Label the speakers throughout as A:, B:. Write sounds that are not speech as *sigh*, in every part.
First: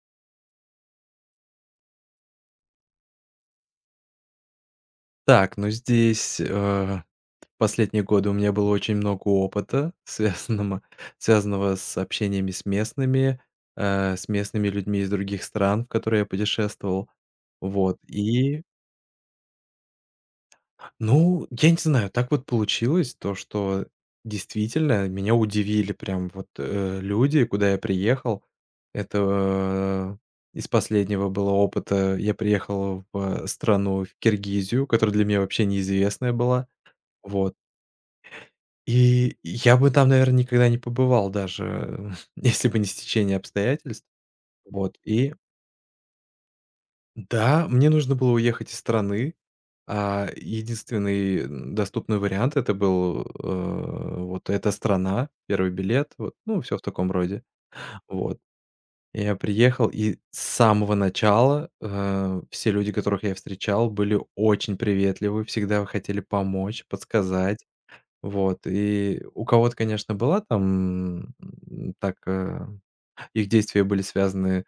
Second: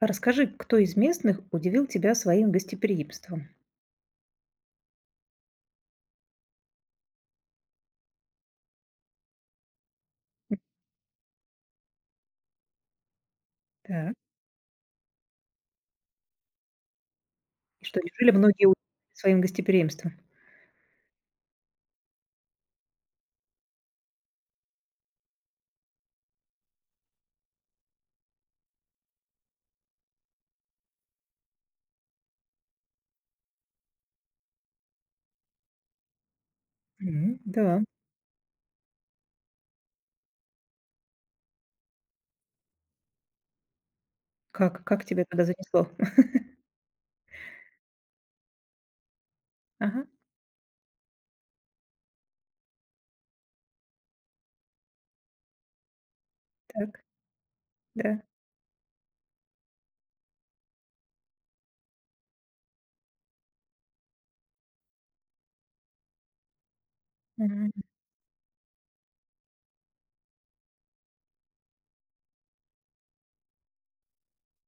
A: Расскажи, кто из местных удивил тебя своим гостеприимством?
B: Так, ну здесь, в последние годы у меня было очень много опыта, *laughs* связанного с общениями
A: Так.
B: с местными людьми из других стран, в которые я путешествовал.
A: И
B: Вот,
A: что, неужели
B: и,
A: многие удивлены своим гостеприимством?
B: ну, я не знаю, так вот получилось, то, что действительно меня удивили прям вот, люди, куда я приехал. Это, Из последнего было опыта. Я приехал в Киргизию, которая для меня вообще неизвестная была.
A: М,
B: Вот.
A: да.
B: И я бы там, наверное, никогда не побывал даже, *laughs* если бы не стечение обстоятельств.
A: Как
B: Вот,
A: как тебя
B: и
A: тогда занесло? *laughs*
B: да, мне нужно было уехать из страны,
A: Ага,
B: а единственный, доступный вариант — это был, вот эта страна, первый билет, вот, ну, все в
A: так,
B: таком роде.
A: да.
B: Вот, я приехал, и с самого начала, все люди, которых я встречал, были очень приветливы, всегда хотели помочь, подсказать.
A: Мгм.
B: Вот, и у кого-то, конечно, была там, м, так, э, их действия были связаны,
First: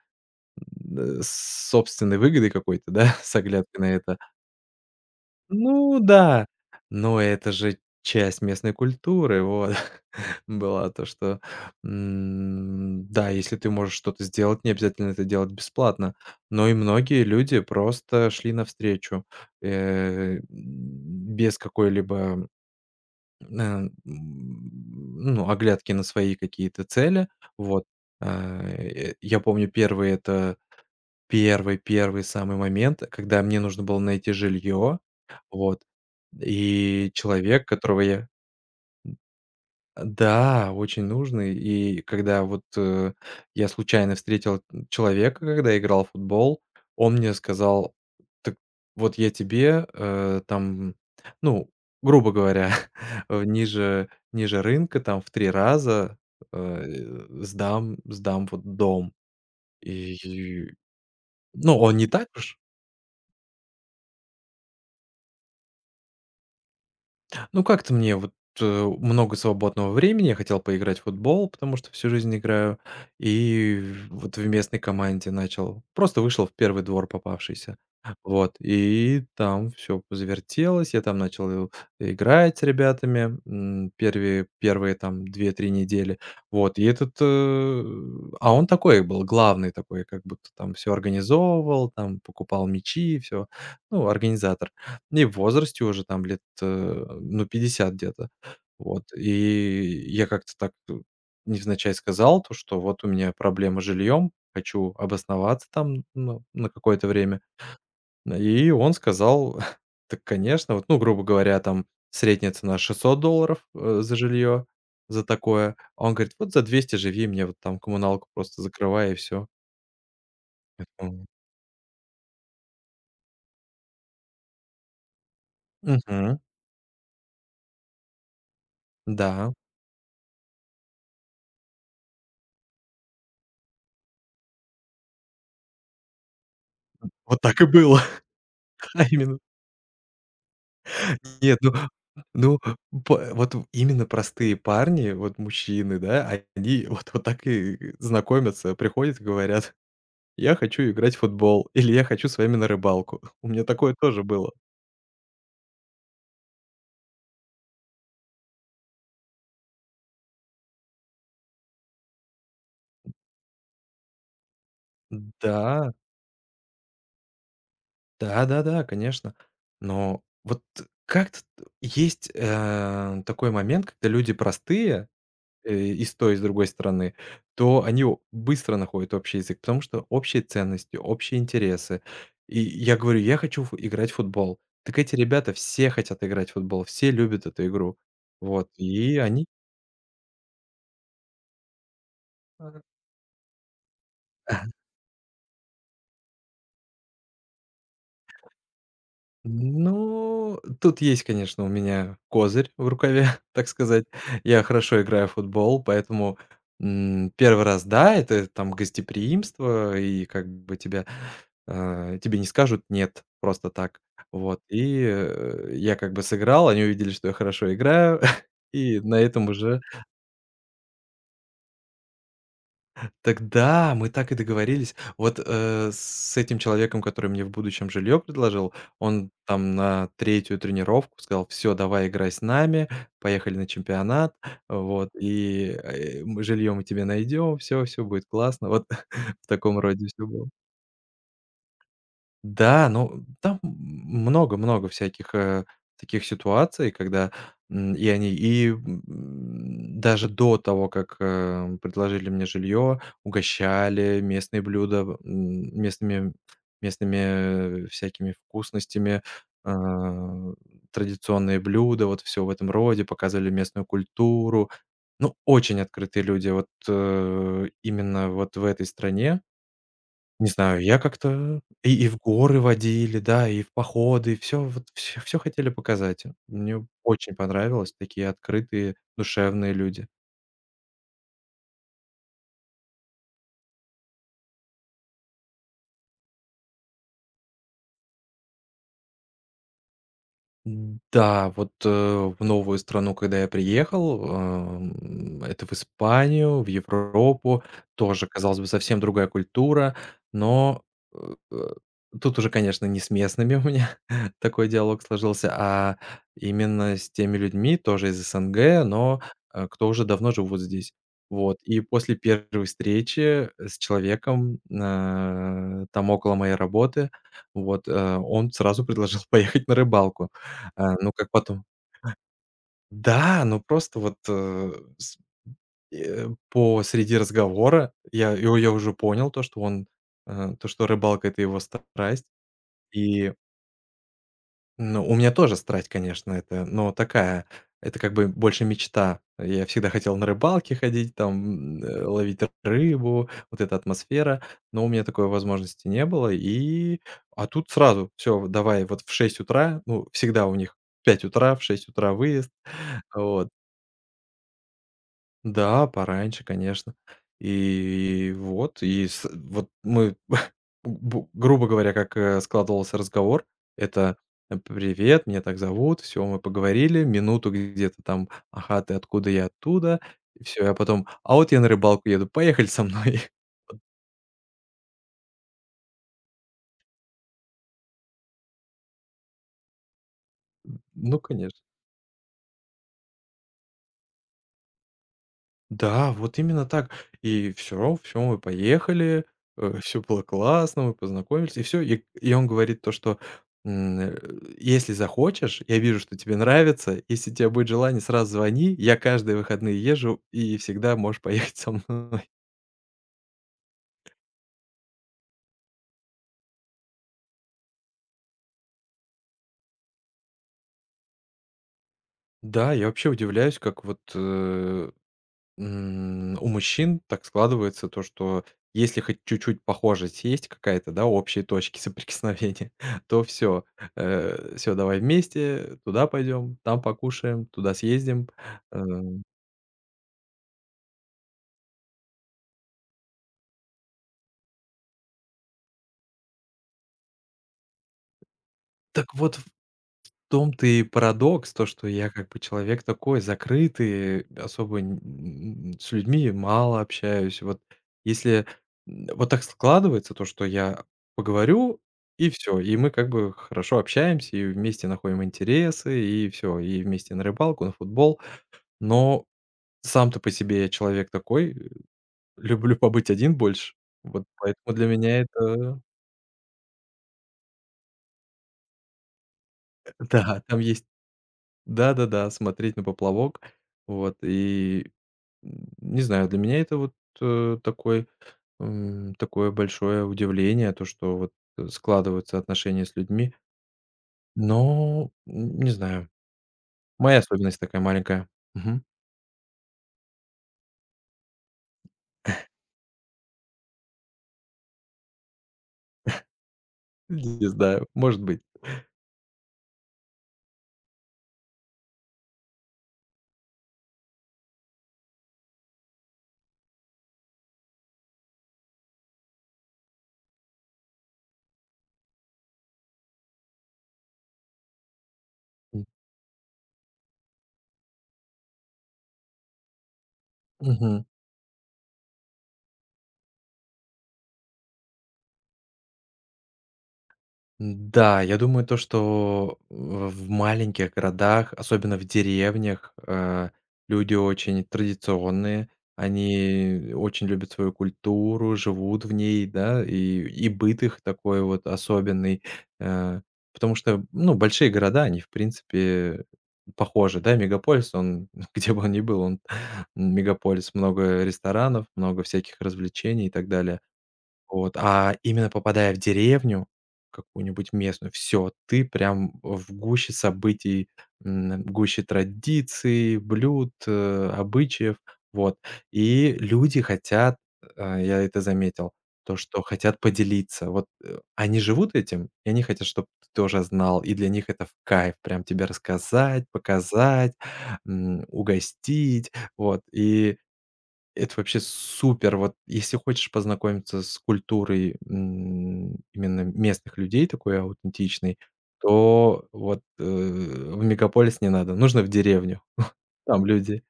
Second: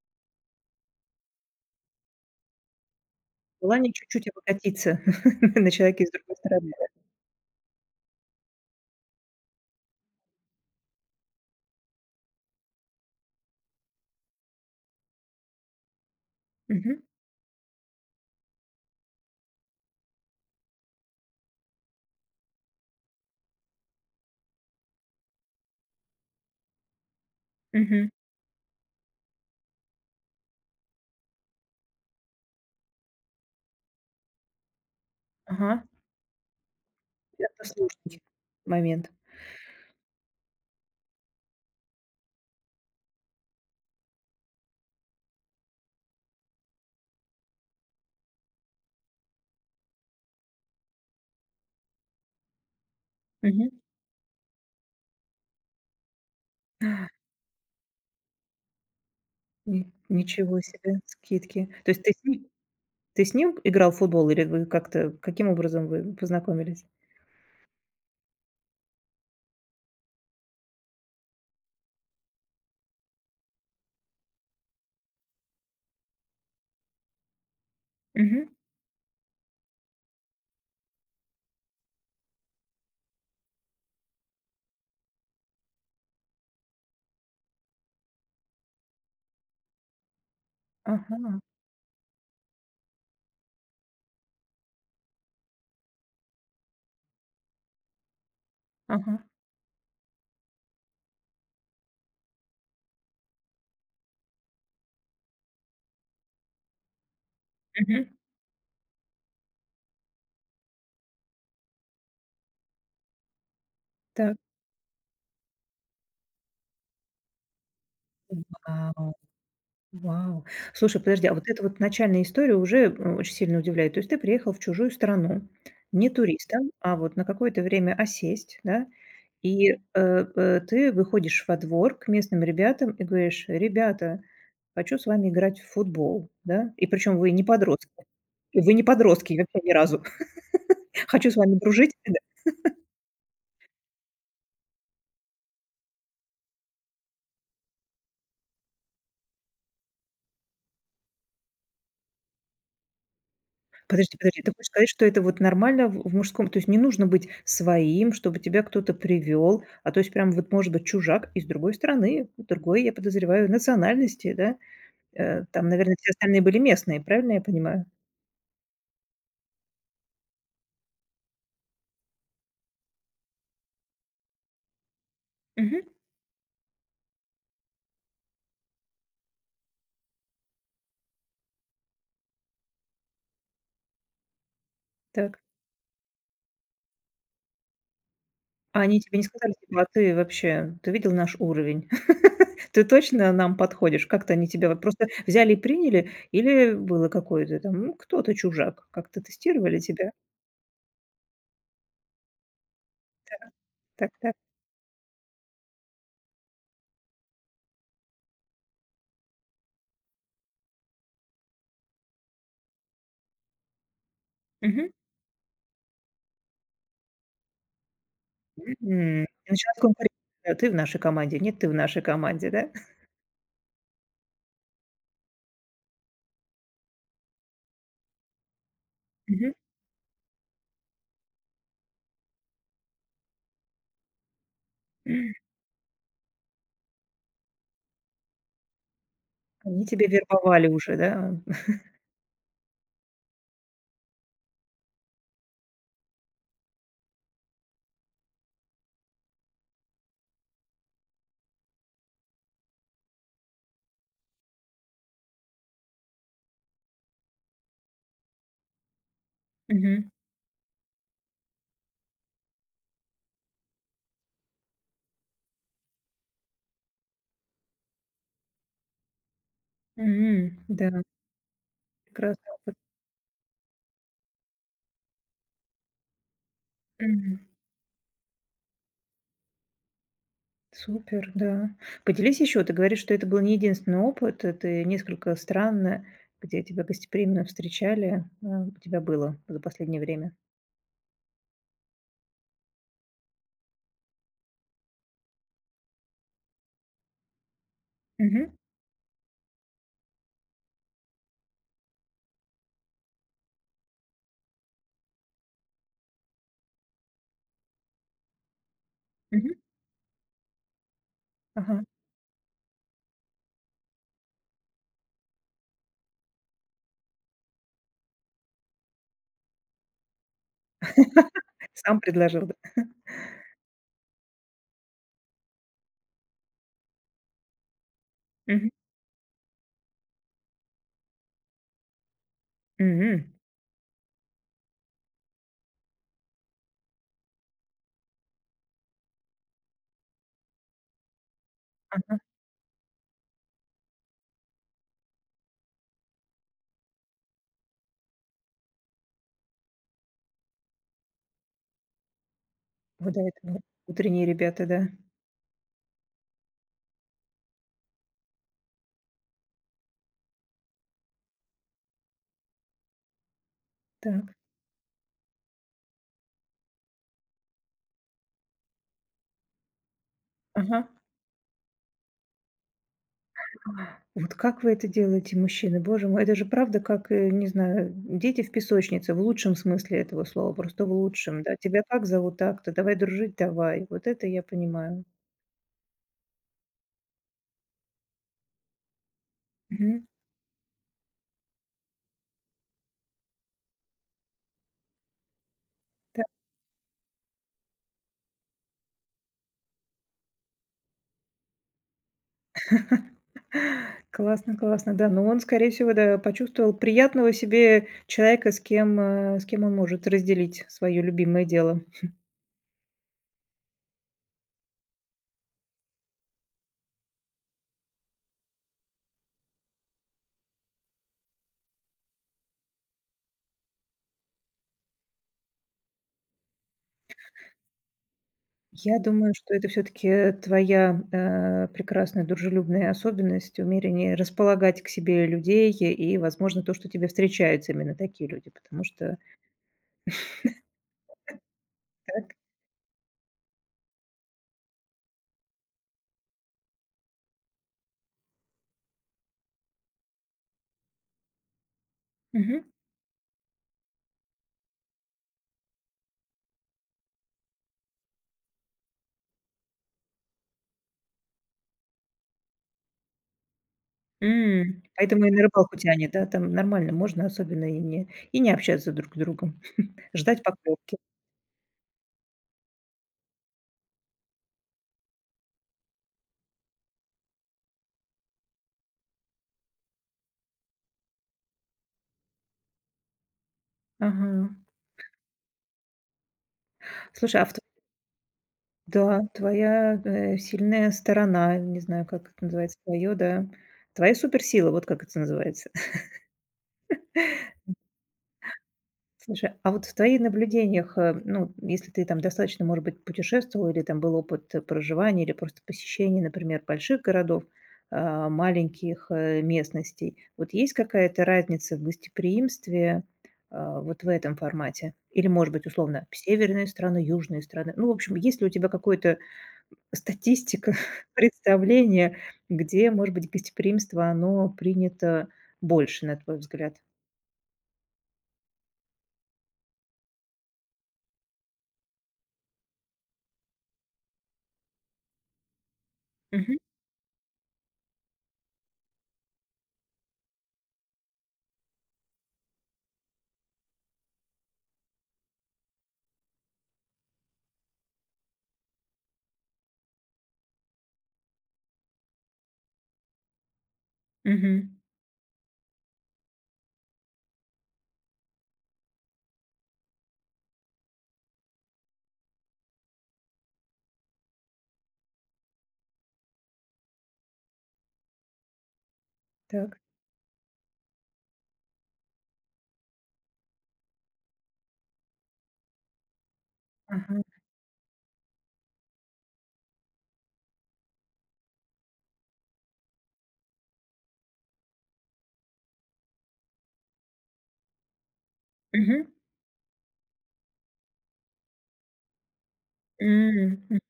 B: с собственной выгодой какой-то, да, *laughs* с оглядкой
A: Желание
B: на это.
A: чуть-чуть обогатиться *laughs* на
B: Ну
A: человеке с другой
B: да,
A: стороны, да?
B: но это же часть местной культуры, вот, *laughs* была то, что, м, да, если ты можешь что-то сделать, не обязательно это делать бесплатно. Но и
A: Мгм,
B: многие люди просто шли навстречу, без какой-либо оглядки на свои какие-то цели. Вот.
A: мгм.
B: Я помню, первый-первый самый момент, когда мне нужно было найти жилье. Вот,
A: Ага.
B: и
A: Это
B: человек, которого
A: сложный
B: я
A: момент.
B: да, очень нужный. И когда вот, я случайно встретил человека, когда играл в футбол, он мне сказал: «Так вот я тебе, там, ну, грубо говоря, *laughs*
A: Мгм.
B: ниже рынка, там, в 3 раза,
A: А,
B: сдам вот дом».
A: Ни ничего
B: И,
A: себе, скидки.
B: ну,
A: То
B: он
A: есть
B: не
A: ты с
B: так
A: ним
B: уж.
A: ты с ним играл в футбол или вы как-то каким образом вы познакомились?
B: Ну, как-то мне вот, много свободного времени. Я хотел поиграть в футбол, потому что всю жизнь играю. И в местной команде начал. Просто вышел в первый двор попавшийся.
A: Мгм.
B: Вот, и там все завертелось. Я там начал, играть с ребятами, первые там 2-3 недели. Вот, и а он такой был, главный такой, как будто там все
A: Ага,
B: организовывал, там покупал мячи, все. Ну, организатор. И в возрасте уже там лет, ну, 50 где-то. Вот,
A: ага.
B: и я как-то так, невзначай сказал то, что вот у меня проблема с жильем, хочу обосноваться там, ну, на какое-то время.
A: Мгм.
B: И он сказал: *laughs* «Так, конечно». Вот, ну, грубо говоря, там средняя цена 600 долларов, за
A: Так.
B: жилье, за такое. А он говорит: «Вот за 200 живи, мне вот там коммуналку просто закрывай
A: Вау,
B: и всё».
A: вау. Слушай, подожди, а вот эта вот начальная история уже, очень сильно удивляет. То есть ты приехал в чужую страну, не
B: «Мгм,
A: туристом, а вот на какое-то время осесть, да,
B: да».
A: и, ты выходишь во двор к местным ребятам и говоришь: "Ребята, хочу с вами играть в футбол". Да? И причем вы
B: Вот
A: не
B: так и
A: подростки.
B: было,
A: Вы не
B: *laughs* а
A: подростки
B: именно.
A: вообще ни разу. *laughs* "Хочу с вами
B: Нет, ну
A: дружить".
B: ну, именно простые парни, вот мужчины, да, они вот так и знакомятся, приходят и говорят: «Я хочу играть в футбол» или «Я хочу с вами на рыбалку». *laughs* У меня такое
A: Подожди,
B: тоже
A: подожди, ты
B: было.
A: хочешь сказать, что это вот нормально в мужском, то есть не нужно быть своим, чтобы тебя кто-то привёл, а то есть прям вот может быть чужак из другой страны, другой, я подозреваю, национальности, да? Там,
B: Да,
A: наверное, все остальные были местные, правильно я понимаю?
B: да-да-да, конечно. Но вот как-то есть, такой момент, когда люди простые
A: Мгм.
B: и с той, и с другой стороны, то они о быстро находят общий язык, потому что общие ценности, общие интересы. И я говорю: «Я хочу ф играть в футбол». Так эти
A: Так.
B: ребята все хотят играть в футбол, все любят эту игру. Вот,
A: А они
B: и
A: тебе не
B: они.
A: сказали, типа: "А ты вообще, ты видел наш уровень? *laughs* Ты
B: *laughs*
A: точно нам подходишь?" Как-то они тебя вот просто взяли и приняли, или было какое-то там, ну, кто-то чужак? Как-то тестировали тебя?
B: Ну, тут есть, конечно, у меня козырь в рукаве, *laughs* так сказать.
A: Так, так.
B: Я хорошо играю в футбол, поэтому, 1 раз, да, это там гостеприимство, и как бы тебя, тебе не скажут «нет» просто так. Вот,
A: Мгм.
B: и, я как бы сыграл, они увидели, что я хорошо играю. *laughs* И на
A: Мгм.
B: этом
A: И началась
B: уже
A: конкуренция. Да, ты в нашей команде, нет, ты в нашей команде, да?
B: тогда мы так и договорились. Вот, с этим человеком, который мне в будущем жилье предложил, он
A: Мгм.
B: там на третью тренировку сказал: «Все, давай играй с нами, поехали на чемпионат, вот,
A: *clears throat*
B: и, мы тебе найдем, все, все будет классно». Вот, *laughs* в таком
A: Они тебя
B: роде все было.
A: вербовали уже, да?
B: Да, ну, там много-много всяких, таких ситуаций, когда, м, и они и, м, даже до того, как, предложили мне жилье, угощали, местные блюда, местными, всякими вкусностями,
A: Мгм.
B: а, традиционные блюда, вот все в этом роде, показывали местную культуру. Ну, очень открытые люди вот, именно вот в этой стране. Не
A: М,
B: знаю,
A: да,
B: я как-то и в
A: прекрасный
B: горы
A: опыт.
B: водили, да, и в походы, все вот все всё хотели показать. Мне очень
A: Мгм.
B: понравилось, такие открытые, душевные люди.
A: Супер, да. Поделись еще, ты говоришь, что это был не единственный опыт, это несколько стран, где тебя гостеприимно встречали, а, у тебя было за последнее время.
B: Да, вот, в новую страну, когда я приехал, это в Испанию, в Европу, тоже,
A: Мгм.
B: казалось бы, совсем другая культура, но, э, э, тут уже, конечно, не с местными у меня *laughs* такой диалог сложился, а именно с теми людьми, тоже из СНГ, но,
A: Мгм.
B: кто уже давно живут здесь. Вот, и
A: Ага.
B: после первой встречи с человеком, там около моей работы, вот, он сразу предложил *laughs* поехать на рыбалку. А, ну, как потом
A: Сам предложил, да?
B: Да, ну, просто вот, по среди разговора я и
A: Мгм.
B: я уже понял то, что то, что рыбалка — это его страсть.
A: Мгм.
B: И, ну, у меня тоже страсть, конечно, это, но такая, это как бы больше мечта. Я всегда хотел на рыбалке ходить, там,
A: Ага.
B: ловить рыбу, вот эта атмосфера, но у меня такой возможности не было. И, а тут сразу: «Все, давай вот в 6 утра». Ну, всегда у них в 5 утра, в 6 утра выезд.
A: Вы
B: *laughs*
A: до
B: Вот.
A: этого утренние ребята, да.
B: Да, пораньше, конечно. И вот, и с вот мы, *laughs* бу грубо говоря, как, складывался разговор, это:
A: Так.
B: «Привет, меня так зовут». Все, мы поговорили минуту где-то там: «Ага, ты откуда, я оттуда». Все, я
A: Ага.
B: потом: «А вот я на рыбалку еду, поехали со мной». *laughs*
A: Вот как вы это делаете, мужчины? Боже мой, это же правда, как, не знаю, дети в песочнице, в лучшем смысле этого слова, просто в
B: Ну,
A: лучшем, да.
B: конечно.
A: Тебя как зовут? Так-то. Давай дружить, давай. Вот это я понимаю.
B: Да, вот именно так. И всё, все мы поехали, все
A: Мгм.
B: было классно, мы познакомились, и все. И он говорит то, что, м, э, если захочешь, я вижу, что
A: Да.
B: тебе нравится, если у тебя будет желание, сразу звони, я каждые выходные езжу, и всегда можешь поехать со мной.
A: Классно, классно, да. Но он, скорее всего, да, почувствовал приятного себе человека, с кем, с кем он может разделить свое любимое дело.
B: Да, я вообще удивляюсь, как вот, у мужчин так складывается то, что если хоть чуть-чуть похожесть есть какая-то, да, общие точки соприкосновения, *laughs* то все, давай вместе, туда пойдем, там покушаем, туда съездим. Э,
A: Я думаю, что это все таки твоя, прекрасная дружелюбная особенность, умение располагать к себе людей и, возможно, то, что тебе встречаются именно такие люди, потому
B: так
A: что.
B: вот В том-то и парадокс, то, что я как
A: Так.
B: бы человек такой закрытый, особо н н с людьми мало общаюсь. Вот если, вот так складывается, то, что я поговорю, и все,
A: Мгм.
B: и мы как бы хорошо общаемся, и вместе находим интересы, и все и вместе на рыбалку, на футбол. Но сам-то по себе я человек такой, люблю побыть один больше. Вот поэтому
A: М.
B: для меня
A: Поэтому и на рыбалку
B: это.
A: тянет, да? Там нормально можно особенно и не общаться друг с другом,
B: *laughs*
A: ждать
B: Да, там есть.
A: поклевки.
B: Да-да-да, смотреть на поплавок. Вот и. Не знаю, для меня это вот, такой, такое большое удивление, то, что вот, складываются отношения с людьми.
A: Ага.
B: Но, не знаю, моя
A: Слушай, а в тв,
B: особенность такая маленькая. Мгм.
A: да, твоя, сильная сторона, не знаю, как это называется, твоё, да, твоя суперсила, вот как это называется.
B: *laughs* Не знаю, может быть.
A: Слушай, а вот в твоих наблюдениях, ну, если ты там достаточно, может быть, путешествовал или там был опыт проживания или просто посещения, например, больших городов, а, маленьких местностей, вот есть какая-то разница в гостеприимстве, а, вот в этом формате? Или, может быть, условно, северные страны, южные страны? Ну, в общем, есть ли у тебя какая-то статистика,
B: Мгм.
A: *laughs* представление, где, может быть, гостеприимство, оно принято больше, на твой взгляд?
B: Да, я думаю, то, что в маленьких городах, особенно в деревнях, люди очень традиционные,
A: Мгм.
B: они очень любят свою культуру, живут в ней, да, и быт их такой вот особенный. Э, Потому что, ну, большие города, они, в принципе, похожи, да, мегаполис, он, *laughs* где бы он ни был, он *laughs* мегаполис, много ресторанов, много всяких развлечений и так далее. Вот,
A: Мгм.
B: а именно попадая в деревню какую-нибудь местную, все, ты прям в гуще событий, в гуще традиций, блюд, обычаев. Вот. И люди хотят, я это заметил, то, что
A: Так.
B: хотят поделиться. Вот, они живут этим, и они хотят, чтобы ты тоже знал. И для них это в кайф прям тебе рассказать,
A: Ага.
B: показать, угостить. Вот, и это вообще супер. Вот если хочешь познакомиться с культурой, именно местных людей, такой аутентичной,
A: Мгм.
B: то вот, в мегаполис не надо, нужно в деревню. Там
A: М, м.
B: люди.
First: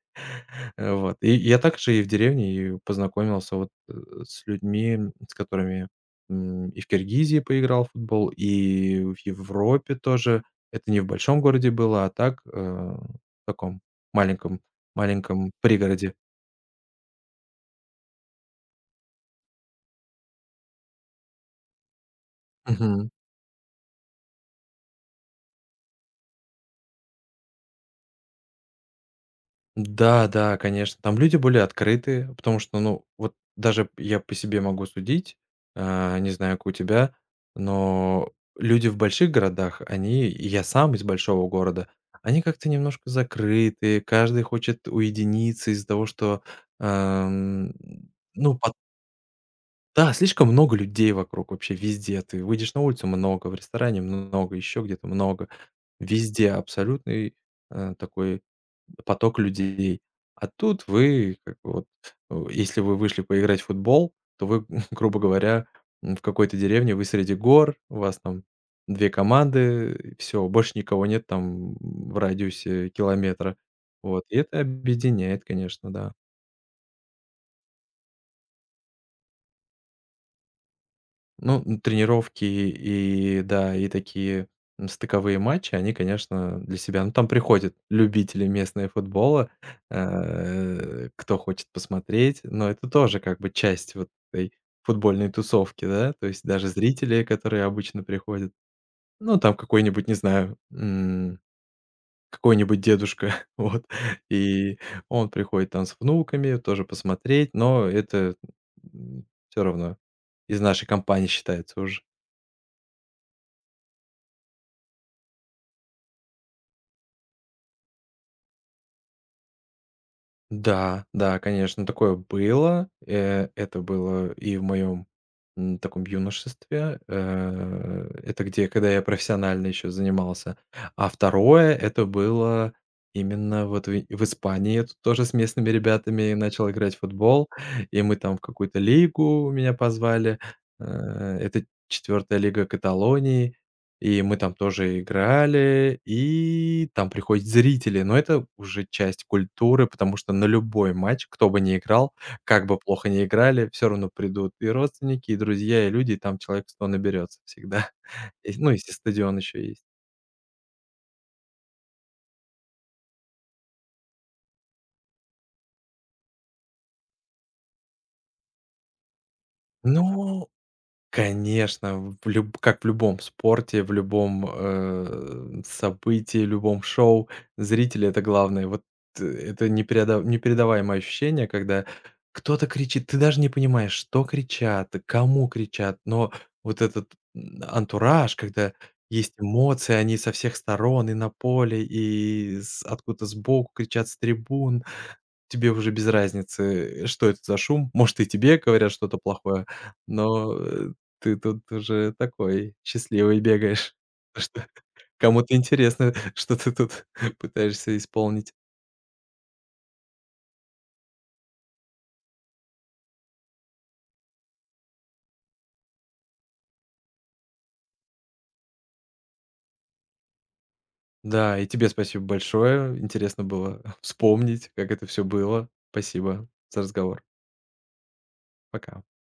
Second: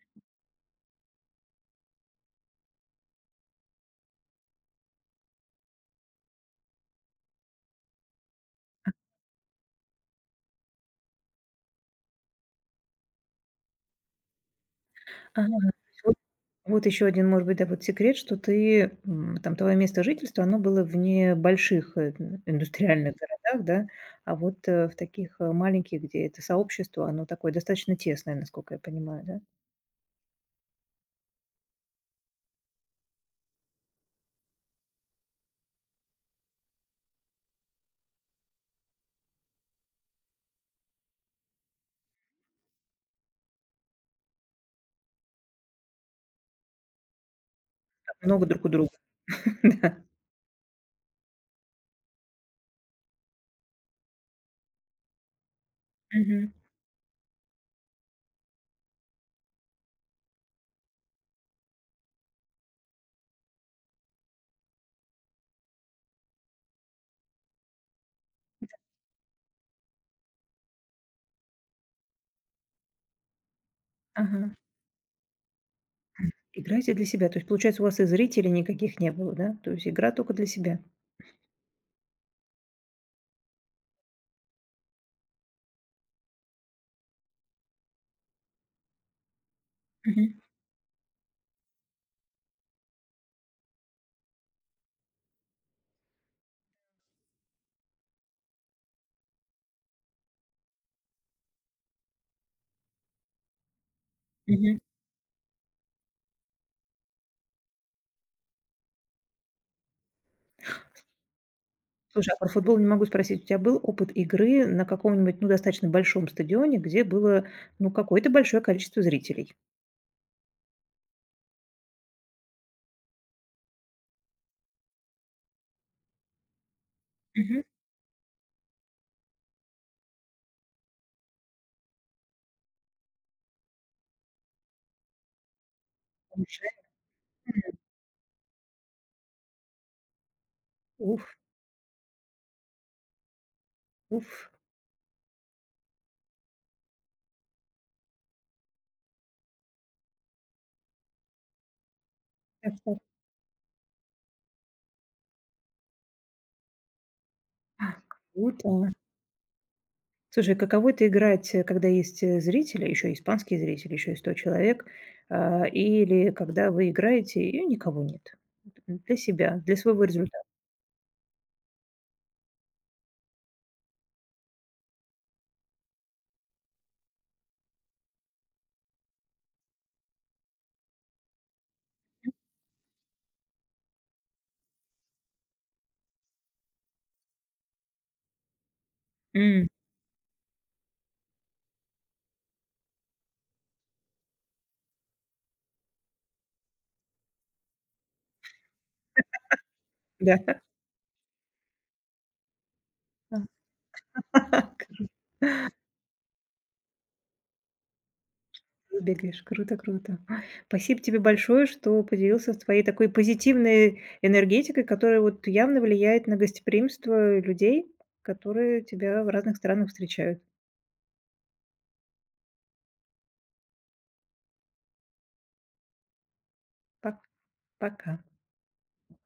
B: Вот. И я также и в деревне и познакомился вот, с людьми, с которыми, и в Киргизии поиграл в футбол, и в Европе тоже. Это не в большом городе было, а так, в таком маленьком
A: Ага.
B: маленьком
A: То есть
B: пригороде.
A: вот вот еще один, может быть, да, вот секрет, что ты, м, там твое место жительства, оно было в не больших, н индустриальных городах, да, а вот, в таких, маленьких, где это сообщество, оно такое достаточно тесное, насколько я понимаю, да?
B: Да, да, конечно. Там люди более открытые, потому что, ну, вот даже я по себе могу судить, не знаю, как у тебя, но люди в больших городах, они, и я сам из большого города, они как-то немножко закрытые, каждый хочет уединиться из-за того, что, ам,
A: Много
B: ну,
A: друг у
B: пот
A: друга. *laughs* Да.
B: да, слишком много людей вокруг вообще везде. Ты выйдешь на улицу — много, в ресторане — много, еще где-то — много.
A: Мгм.
B: Везде абсолютный, такой поток людей. А тут вы как бы вот, если вы вышли поиграть в футбол, то вы, *laughs* грубо говоря, в какой-то деревне, вы среди гор, у вас там 2 команды, все больше никого нет там в радиусе километра. Вот, и
A: Ага.
B: это объединяет, конечно, да.
A: Играете для себя. То есть, получается, у вас и зрителей никаких не было, да? То есть игра только для себя.
B: Ну, тренировки и, да, и такие, стыковые матчи, они, конечно, для себя, ну, там приходят любители местного футбола,
A: Мгм.
B: кто хочет посмотреть, но это тоже как бы часть вот этой футбольной тусовки, да. То есть даже зрители, которые обычно приходят. Ну, там не знаю, какой-нибудь дедушка, *laughs* вот,
A: Мгм.
B: и он приходит там с внуками тоже посмотреть, но это все равно из нашей компании считается уже.
A: Слушай, а про футбол не могу спросить. У тебя был опыт игры на каком-нибудь, ну, достаточно большом стадионе, где было, ну, какое-то большое количество зрителей?
B: Да, да, конечно, такое было. Это было и в моем таком юношестве.
A: Мгм.
B: Это где, когда я профессионально еще занимался. А второе — это было именно вот в Испании. Я тут тоже с местными ребятами
A: Уже
B: начал играть в футбол, и мы там в какую-то лигу меня позвали.
A: уф,
B: Это четвертая лига Каталонии. И
A: уф,
B: мы там тоже играли, и там приходят зрители. Но это уже часть культуры, потому что на любой матч, кто бы ни играл, как
A: как
B: бы
A: так.
B: плохо ни играли, все равно придут и родственники, и друзья, и люди, и там человек 100 наберется
A: А,
B: всегда. *laughs* И,
A: круто.
B: ну, если стадион еще есть.
A: Слушай, каково это играть, когда есть зрители, еще испанские зрители, еще и 100 человек, а, или когда вы играете и никого нет? Д- Для себя, для своего результата.
B: Ну, конечно, в люб как в любом спорте, в любом, событии, любом шоу, зрители — это главное. Вот, это непередаваемое ощущение, когда кто-то кричит, ты даже не понимаешь, что кричат, кому кричат, но вот этот, антураж, когда есть
A: М,
B: эмоции, они со всех сторон, и на поле, и с откуда-то сбоку кричат с трибун. Тебе уже без разницы, что это за шум. Может, и тебе говорят что-то плохое,
A: да.
B: но, ты тут уже такой счастливый бегаешь, *laughs* что
A: *laughs* *laughs*
B: кому-то интересно, *laughs* что ты тут *laughs* пытаешься исполнить.
A: Бегаешь. Круто, круто. Ой, спасибо тебе большое, что поделился твоей такой позитивной энергетикой, которая вот явно влияет на гостеприимство людей, которые тебя в разных странах встречают.
B: Да, и тебе спасибо большое. Интересно было *laughs* вспомнить, как это все было. Спасибо за разговор.
A: Пак- Пока.
B: Пока.